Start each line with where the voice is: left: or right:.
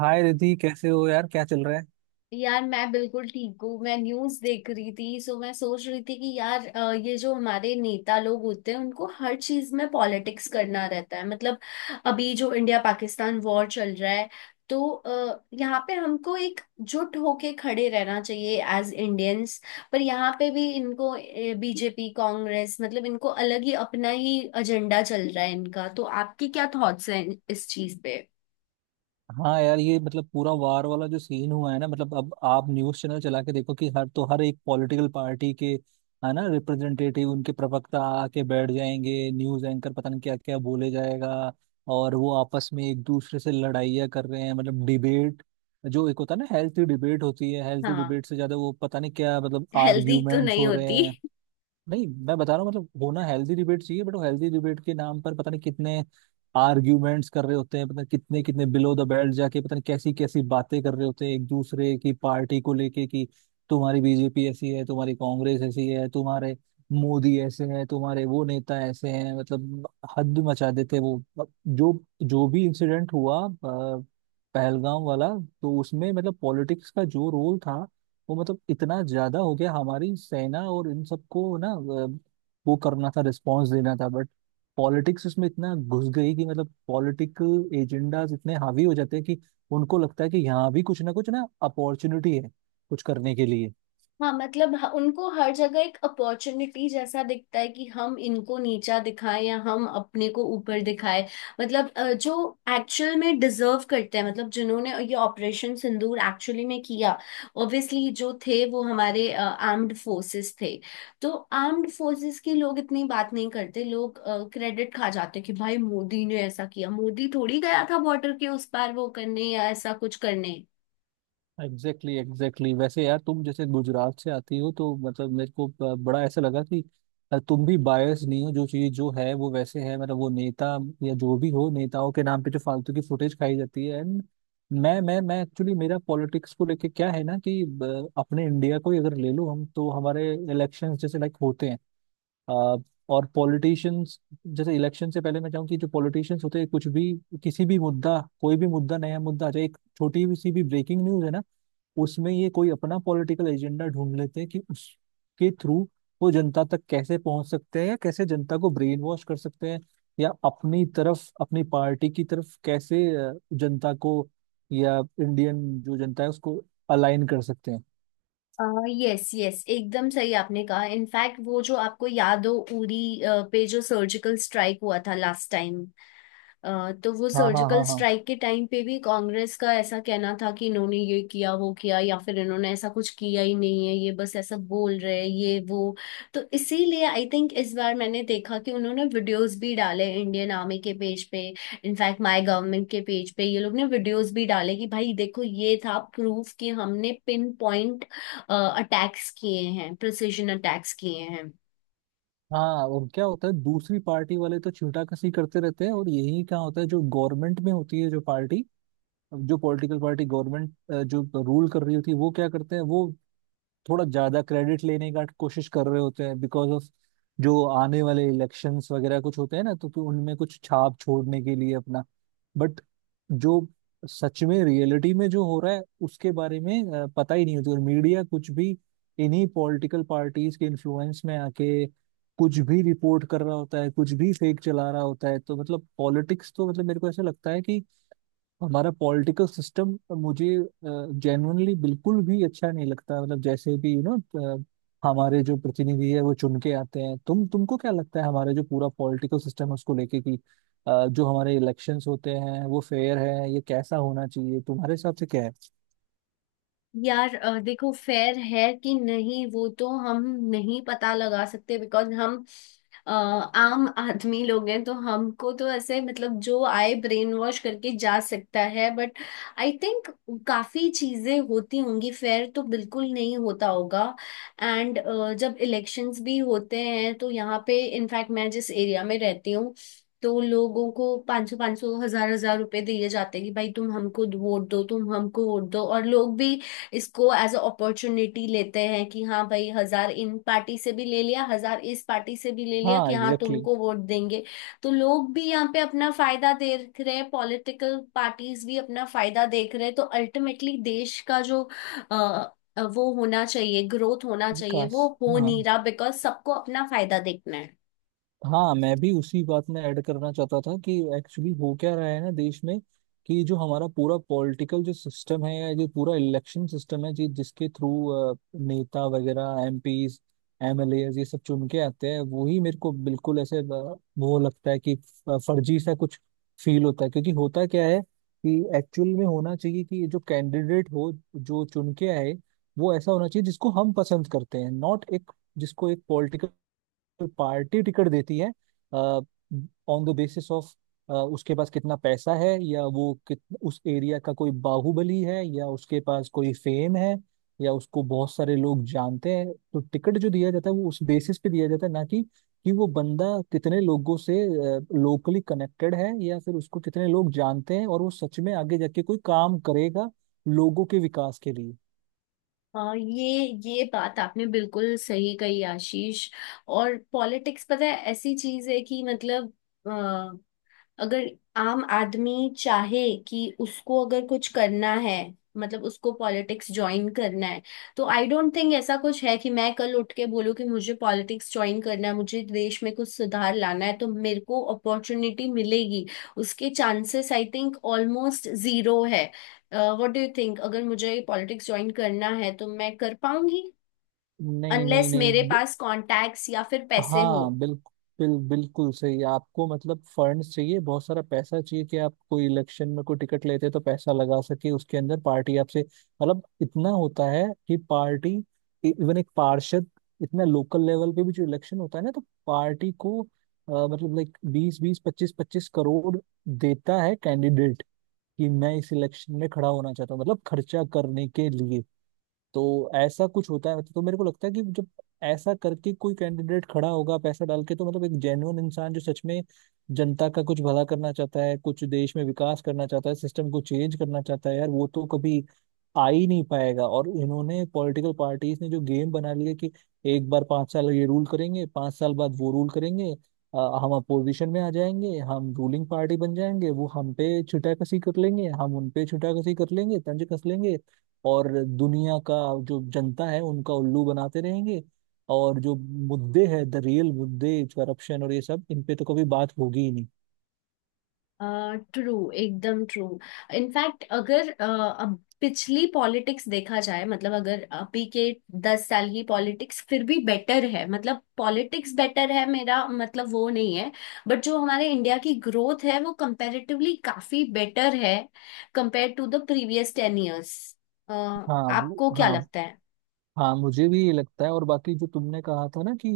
right: हाय रिद्धि, कैसे हो यार? क्या चल रहा है?
left: यार मैं बिल्कुल ठीक हूँ। मैं न्यूज देख रही थी सो मैं सोच रही थी कि यार ये जो हमारे नेता लोग होते हैं उनको हर चीज में पॉलिटिक्स करना रहता है। मतलब अभी जो इंडिया पाकिस्तान वॉर चल रहा है, तो यहाँ पे हमको एक जुट होके खड़े रहना चाहिए एज इंडियंस। पर यहाँ पे भी इनको बीजेपी कांग्रेस मतलब इनको अलग ही अपना ही एजेंडा चल रहा है इनका। तो आपकी क्या थॉट्स हैं इस चीज पे?
right: हाँ यार, ये मतलब पूरा वार वाला जो सीन हुआ है ना, मतलब अब आप न्यूज़ चैनल चला के देखो कि हर एक पॉलिटिकल पार्टी के है ना, रिप्रेजेंटेटिव, उनके प्रवक्ता आके बैठ जाएंगे, न्यूज़ एंकर, पता नहीं क्या क्या बोले जाएगा। और वो आपस में एक दूसरे से लड़ाइयाँ कर रहे हैं, मतलब डिबेट जो एक होता है ना, हेल्थी डिबेट होती है, हेल्थी
left: हाँ,
right: डिबेट से ज्यादा वो पता नहीं क्या मतलब
left: हेल्दी तो
right: आर्ग्यूमेंट्स
left: नहीं
right: हो रहे
left: होती।
right: हैं। नहीं, मैं बता रहा हूँ, मतलब होना हेल्दी डिबेट चाहिए, बट वो हेल्दी डिबेट के नाम पर पता नहीं कितने आर्ग्यूमेंट्स कर रहे होते हैं, पता नहीं कितने कितने बिलो द बेल्ट जाके पता नहीं कैसी कैसी बातें कर रहे होते हैं एक दूसरे की पार्टी को लेके कि तुम्हारी बीजेपी ऐसी है, तुम्हारी कांग्रेस ऐसी है, तुम्हारे मोदी ऐसे हैं, तुम्हारे वो नेता ऐसे हैं, मतलब हद मचा देते हैं वो। अब जो जो भी इंसिडेंट हुआ, पहलगाम वाला, तो उसमें मतलब पॉलिटिक्स का जो रोल था वो मतलब इतना ज्यादा हो गया। हमारी सेना और इन सबको ना, वो करना था, रिस्पॉन्स देना था, बट पॉलिटिक्स इसमें इतना घुस गई कि मतलब पॉलिटिकल एजेंडाज इतने हावी हो जाते हैं कि उनको लगता है कि यहाँ भी कुछ ना अपॉर्चुनिटी है कुछ करने के लिए।
left: हाँ मतलब उनको हर जगह एक अपॉर्चुनिटी जैसा दिखता है कि हम इनको नीचा दिखाएं या हम अपने को ऊपर दिखाएं। मतलब जो एक्चुअल में डिजर्व करते हैं मतलब जिन्होंने ये ऑपरेशन सिंदूर एक्चुअली में किया, ऑब्वियसली जो थे वो हमारे आर्म्ड फोर्सेस थे। तो आर्म्ड फोर्सेस के लोग इतनी बात नहीं करते। लोग क्रेडिट खा जाते कि भाई मोदी ने ऐसा किया, मोदी थोड़ी गया था बॉर्डर के उस पार वो करने या ऐसा कुछ करने।
right: Exactly exactly, exactly exactly। वैसे यार, तुम जैसे गुजरात से आती हो तो मतलब मेरे को बड़ा ऐसा लगा कि तुम भी बायस नहीं हो, जो चीज जो है वो वैसे है, मतलब वो नेता या जो भी हो, नेताओं के नाम पे जो फालतू की फुटेज खाई जाती है। एंड मैं एक्चुअली, मेरा पॉलिटिक्स को लेके क्या है ना कि अपने इंडिया को ही अगर ले लो हम, तो हमारे इलेक्शंस जैसे लाइक होते हैं, अ, और पॉलिटिशियंस, जैसे इलेक्शन से पहले मैं चाहूँ कि जो पॉलिटिशियंस होते हैं, कुछ भी किसी भी मुद्दा, कोई भी मुद्दा, नया मुद्दा आ जाए, एक छोटी भी सी भी ब्रेकिंग न्यूज है ना, उसमें ये कोई अपना पॉलिटिकल एजेंडा ढूंढ लेते हैं कि उसके थ्रू वो जनता तक कैसे पहुंच सकते हैं, या कैसे जनता को ब्रेन वॉश कर सकते हैं, या अपनी तरफ, अपनी पार्टी की तरफ कैसे जनता को, या इंडियन जो जनता है उसको अलाइन कर सकते हैं।
left: यस, यस, एकदम सही आपने कहा। इनफैक्ट वो जो आपको याद हो, उरी पे जो सर्जिकल स्ट्राइक हुआ था लास्ट टाइम, तो वो
right: हाँ, हाँ,
left: सर्जिकल
right: हाँ, हाँ,
left: स्ट्राइक के टाइम पे भी कांग्रेस का ऐसा कहना था कि इन्होंने ये किया वो किया या फिर इन्होंने ऐसा कुछ किया ही नहीं है, ये बस ऐसा बोल रहे हैं ये वो। तो इसीलिए आई थिंक इस बार मैंने देखा कि उन्होंने वीडियोस भी डाले इंडियन आर्मी के पेज पे। इनफैक्ट माय गवर्नमेंट के पेज पे ये लोग ने वीडियोस भी डाले कि भाई देखो ये था प्रूफ कि हमने पिन पॉइंट अटैक्स किए हैं, प्रिसिजन अटैक्स किए हैं।
right: हाँ। और क्या होता है, दूसरी पार्टी वाले तो छींटा कसी करते रहते हैं, और यही क्या होता है, जो गवर्नमेंट में होती है जो पार्टी, जो पॉलिटिकल पार्टी गवर्नमेंट, जो रूल कर रही होती है, वो क्या करते हैं, वो थोड़ा ज्यादा क्रेडिट लेने का कोशिश कर रहे होते हैं, बिकॉज ऑफ जो आने वाले इलेक्शंस वगैरह कुछ होते हैं ना, तो कि उनमें कुछ छाप छोड़ने के लिए अपना, बट जो सच में रियलिटी में जो हो रहा है उसके बारे में पता ही नहीं होती, और मीडिया कुछ भी इन्हीं पॉलिटिकल पार्टीज के इन्फ्लुएंस में आके कुछ भी रिपोर्ट कर रहा होता है, कुछ भी फेक चला रहा होता है। तो मतलब पॉलिटिक्स तो मतलब मेरे को ऐसा लगता है कि हमारा पॉलिटिकल सिस्टम मुझे जेन्युइनली बिल्कुल भी अच्छा नहीं लगता, मतलब जैसे भी हमारे जो प्रतिनिधि है वो चुन के आते हैं। तुमको क्या लगता है हमारे जो पूरा पॉलिटिकल सिस्टम है उसको लेके कि जो हमारे इलेक्शंस होते हैं वो फेयर है? ये कैसा होना चाहिए, तुम्हारे हिसाब से क्या है?
left: यार देखो फेयर है कि नहीं वो तो हम नहीं पता लगा सकते बिकॉज हम आम आदमी लोग हैं। तो हमको तो ऐसे मतलब जो आए ब्रेन वॉश करके जा सकता है। बट आई थिंक काफी चीजें होती होंगी, फेयर तो बिल्कुल नहीं होता होगा। एंड जब इलेक्शंस भी होते हैं तो यहाँ पे इनफैक्ट मैं जिस एरिया में रहती हूँ, तो लोगों को 500 500 1,000 1,000 रुपए दिए जाते हैं कि भाई तुम हमको वोट दो, तुम हमको वोट दो। और लोग भी इसको एज अ अपॉर्चुनिटी लेते हैं कि हाँ भाई, 1,000 इन पार्टी से भी ले लिया, 1,000 इस पार्टी से भी ले लिया कि
right: हाँ
left: हाँ
right: एग्जैक्टली exactly।
left: तुमको वोट देंगे। तो लोग भी यहाँ पे अपना फायदा देख रहे हैं, पॉलिटिकल पार्टीज भी अपना फायदा देख रहे हैं। तो अल्टीमेटली देश का जो अ, वो होना चाहिए, ग्रोथ होना चाहिए,
right: विकास।
left: वो हो नहीं
right: हाँ,
left: रहा बिकॉज सबको अपना फायदा देखना है।
right: हाँ मैं भी उसी बात में ऐड करना चाहता था कि एक्चुअली हो क्या रहा है ना देश में, कि जो हमारा पूरा पॉलिटिकल जो सिस्टम है या जो पूरा इलेक्शन सिस्टम है जी, जिसके थ्रू नेता वगैरह एमपीज, एमएलए ये सब चुन के आते हैं, वही मेरे को बिल्कुल ऐसे वो लगता है कि फर्जी सा कुछ फील होता है। क्योंकि होता क्या है कि एक्चुअल में होना चाहिए कि जो कैंडिडेट हो, जो चुन के आए, वो ऐसा होना चाहिए जिसको हम पसंद करते हैं, नॉट एक जिसको एक पॉलिटिकल पार्टी टिकट देती है ऑन द बेसिस ऑफ उसके पास कितना पैसा है, या वो कित उस एरिया का कोई बाहुबली है, या उसके पास कोई फेम है, या उसको बहुत सारे लोग जानते हैं। तो टिकट जो दिया जाता है वो उस बेसिस पे दिया जाता है, ना कि वो बंदा कितने लोगों से लोकली कनेक्टेड है, या फिर उसको कितने लोग जानते हैं और वो सच में आगे जाके कोई काम करेगा लोगों के विकास के लिए।
left: हाँ, ये बात आपने बिल्कुल सही कही आशीष। और पॉलिटिक्स पता है ऐसी चीज है कि मतलब अगर आम आदमी चाहे कि उसको अगर कुछ करना है मतलब उसको पॉलिटिक्स ज्वाइन करना है, तो आई डोंट थिंक ऐसा कुछ है कि मैं कल उठ के बोलूँ कि मुझे पॉलिटिक्स ज्वाइन करना है, मुझे देश में कुछ सुधार लाना है तो मेरे को अपॉर्चुनिटी मिलेगी। उसके chances I think almost zero है। व्हाट डू यू थिंक, अगर मुझे पॉलिटिक्स ज्वाइन करना है तो मैं कर पाऊंगी
right: नहीं, नहीं,
left: अनलेस
right: नहीं।
left: मेरे पास कॉन्टैक्ट्स या फिर पैसे हो?
right: हाँ, बिल्कुल बिल्कुल सही। आपको मतलब फंड्स चाहिए, बहुत सारा पैसा चाहिए कि आप कोई इलेक्शन में कोई टिकट लेते हैं तो पैसा लगा सके, उसके अंदर पार्टी आपसे, मतलब इतना होता है कि पार्टी, इवन एक पार्षद, इतना लोकल लेवल पे भी जो इलेक्शन होता है ना, तो पार्टी को मतलब लाइक बीस बीस पच्चीस पच्चीस करोड़ देता है कैंडिडेट कि मैं इस इलेक्शन में खड़ा होना चाहता हूँ, मतलब खर्चा करने के लिए। तो ऐसा कुछ होता है, तो मेरे को लगता है कि जब ऐसा करके कोई कैंडिडेट खड़ा होगा पैसा डाल के, तो मतलब एक जेन्युइन इंसान जो सच में जनता का कुछ भला करना चाहता है, कुछ देश में विकास करना चाहता है, सिस्टम को चेंज करना चाहता है, यार वो तो कभी आ ही नहीं पाएगा। और इन्होंने पॉलिटिकल पार्टीज ने जो गेम बना लिया कि एक बार 5 साल ये रूल करेंगे, 5 साल बाद वो रूल करेंगे, अ, हम अपोजिशन में आ जाएंगे, हम रूलिंग पार्टी बन जाएंगे, वो हम पे छुटा कसी कर लेंगे, हम उन पे छुटा कसी कर लेंगे, तंज कस लेंगे और दुनिया का जो जनता है उनका उल्लू बनाते रहेंगे। और जो मुद्दे हैं द रियल मुद्दे, करप्शन और ये सब, इन पे तो कभी बात होगी ही नहीं।
left: ट्रू, एकदम ट्रू। इनफैक्ट अगर अब पिछली पॉलिटिक्स देखा जाए, मतलब अगर अभी के 10 साल की पॉलिटिक्स फिर भी बेटर है। मतलब पॉलिटिक्स बेटर है, मेरा मतलब वो नहीं है, बट जो हमारे इंडिया की ग्रोथ है वो कंपैरेटिवली काफी बेटर है compare to the previous 10 years.
right: हाँ वो,
left: आपको क्या
right: हाँ,
left: लगता?
right: हाँ मुझे भी ये लगता है। और बाकी जो तुमने कहा था ना कि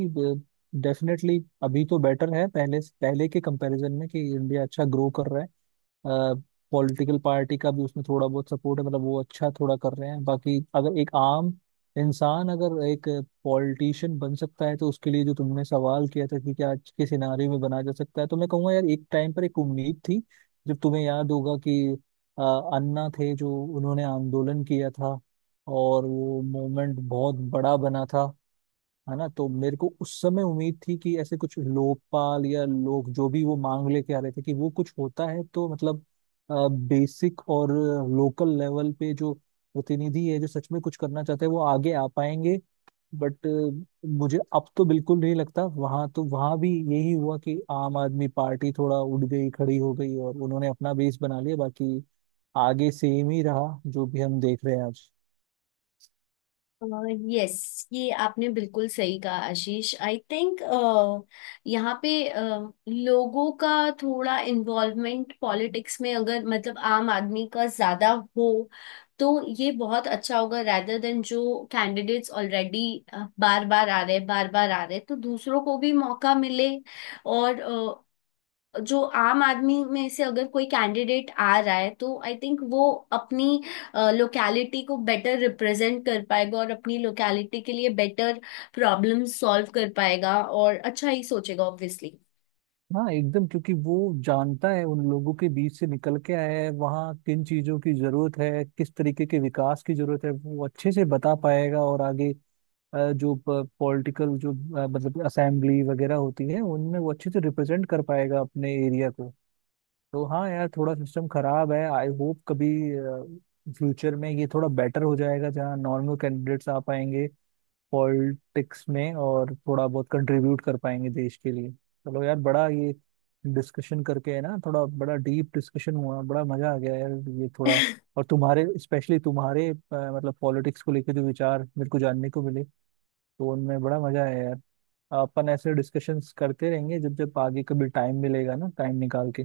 right: डेफिनेटली अभी तो बेटर है पहले पहले के कंपैरिजन में, कि इंडिया अच्छा ग्रो कर रहा है, पॉलिटिकल पार्टी का भी उसमें थोड़ा बहुत सपोर्ट है, मतलब वो अच्छा थोड़ा कर रहे हैं। बाकी अगर एक आम इंसान अगर एक पॉलिटिशियन बन सकता है, तो उसके लिए जो तुमने सवाल किया था कि क्या आज के सिनारियो में बना जा सकता है, तो मैं कहूँगा यार, एक टाइम पर एक उम्मीद थी जब तुम्हें याद होगा कि अ, अन्ना थे जो उन्होंने आंदोलन किया था, और वो मोमेंट बहुत बड़ा बना था है ना। तो मेरे को उस समय उम्मीद थी कि ऐसे कुछ लोकपाल या लोग जो भी वो मांग लेके आ रहे थे कि वो कुछ होता है, तो मतलब बेसिक और लोकल लेवल पे जो प्रतिनिधि है जो सच में कुछ करना चाहते हैं, वो आगे आ पाएंगे। बट मुझे अब तो बिल्कुल नहीं लगता। वहां तो वहां भी यही हुआ कि आम आदमी पार्टी थोड़ा उठ गई, खड़ी हो गई और उन्होंने अपना बेस बना लिया, बाकी आगे सेम ही रहा जो भी हम देख रहे हैं आज।
left: यस, ये आपने बिल्कुल सही कहा आशीष। आई थिंक यहाँ पे लोगों का थोड़ा इन्वॉल्वमेंट पॉलिटिक्स में अगर मतलब आम आदमी का ज्यादा हो, तो ये बहुत अच्छा होगा rather देन जो कैंडिडेट्स ऑलरेडी बार बार आ रहे, बार बार आ रहे, तो दूसरों को भी मौका मिले। और uh, जो आम आदमी में से अगर कोई कैंडिडेट आ रहा है तो आई थिंक वो अपनी लोकैलिटी को बेटर रिप्रेजेंट कर पाएगा और अपनी लोकैलिटी के लिए बेटर प्रॉब्लम सॉल्व कर पाएगा और अच्छा ही सोचेगा ऑब्वियसली।
right: हाँ एकदम, क्योंकि वो जानता है, उन लोगों के बीच से निकल के आया है, वहाँ किन चीजों की जरूरत है, किस तरीके के विकास की जरूरत है वो अच्छे से बता पाएगा। और आगे जो पॉलिटिकल जो मतलब असेंबली वगैरह होती है, उनमें वो अच्छे से रिप्रेजेंट कर पाएगा अपने एरिया को। तो हाँ यार, थोड़ा सिस्टम खराब है, आई होप कभी फ्यूचर में ये थोड़ा बेटर हो जाएगा जहाँ नॉर्मल कैंडिडेट्स आ पाएंगे पॉलिटिक्स में और थोड़ा बहुत कंट्रीब्यूट कर पाएंगे देश के लिए। चलो यार, बड़ा ये डिस्कशन करके, है ना, थोड़ा बड़ा डीप डिस्कशन हुआ, बड़ा मजा आ गया यार। ये थोड़ा, और तुम्हारे स्पेशली तुम्हारे मतलब पॉलिटिक्स को लेकर जो विचार मेरे को जानने को मिले, तो उनमें बड़ा मजा आया यार। अपन ऐसे डिस्कशंस करते रहेंगे जब जब आगे कभी टाइम मिलेगा ना, टाइम निकाल के।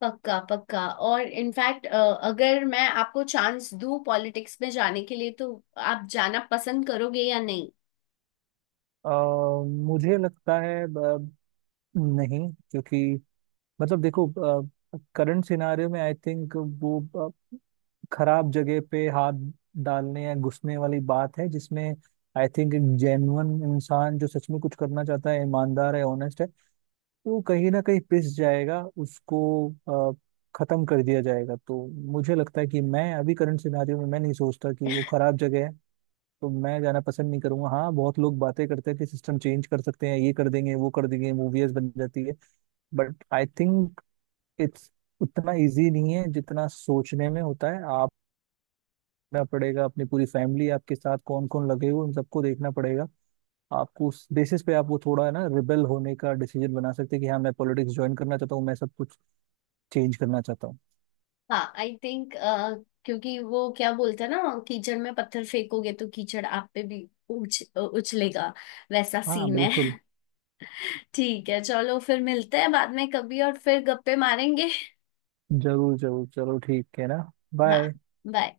left: पक्का पक्का। और इनफैक्ट अगर मैं आपको चांस दूं पॉलिटिक्स में जाने के लिए, तो आप जाना पसंद करोगे या नहीं?
right: अ, मुझे लगता है नहीं, क्योंकि मतलब देखो, करंट सिनारियो में आई थिंक वो खराब जगह पे हाथ डालने या घुसने वाली बात है, जिसमें आई थिंक एक जेन्युइन इंसान जो सच में कुछ करना चाहता है, ईमानदार है, ऑनेस्ट है, वो कहीं ना कहीं पिस जाएगा, उसको अ, खत्म कर दिया जाएगा। तो मुझे लगता है कि मैं अभी करंट सिनारियो में मैं नहीं सोचता कि वो खराब जगह है, तो मैं जाना पसंद नहीं करूंगा। हाँ, बहुत लोग बातें करते हैं कि सिस्टम चेंज कर सकते हैं, ये कर देंगे, वो कर देंगे, मूवीज बन जाती है, बट आई थिंक इट्स उतना इजी नहीं है जितना सोचने में होता है। आप देखना पड़ेगा अपनी पूरी फैमिली आपके साथ, कौन कौन लगे हुए, उन सबको देखना पड़ेगा आपको उस बेसिस पे। आप वो थोड़ा, है ना, रिबेल होने का डिसीजन बना सकते हैं कि हाँ मैं पॉलिटिक्स ज्वाइन करना चाहता हूँ, मैं सब कुछ चेंज करना चाहता हूँ।
left: हाँ आई थिंक, क्योंकि वो क्या बोलते हैं ना, कीचड़ में पत्थर फेंकोगे तो कीचड़ आप पे भी उछ उछलेगा। वैसा
right: हाँ
left: सीन है।
right: बिल्कुल।
left: ठीक है, चलो फिर मिलते हैं बाद में कभी और फिर गप्पे मारेंगे।
right: जरूर जरूर, चलो ठीक है ना।
left: हाँ,
right: बाय।
left: bye।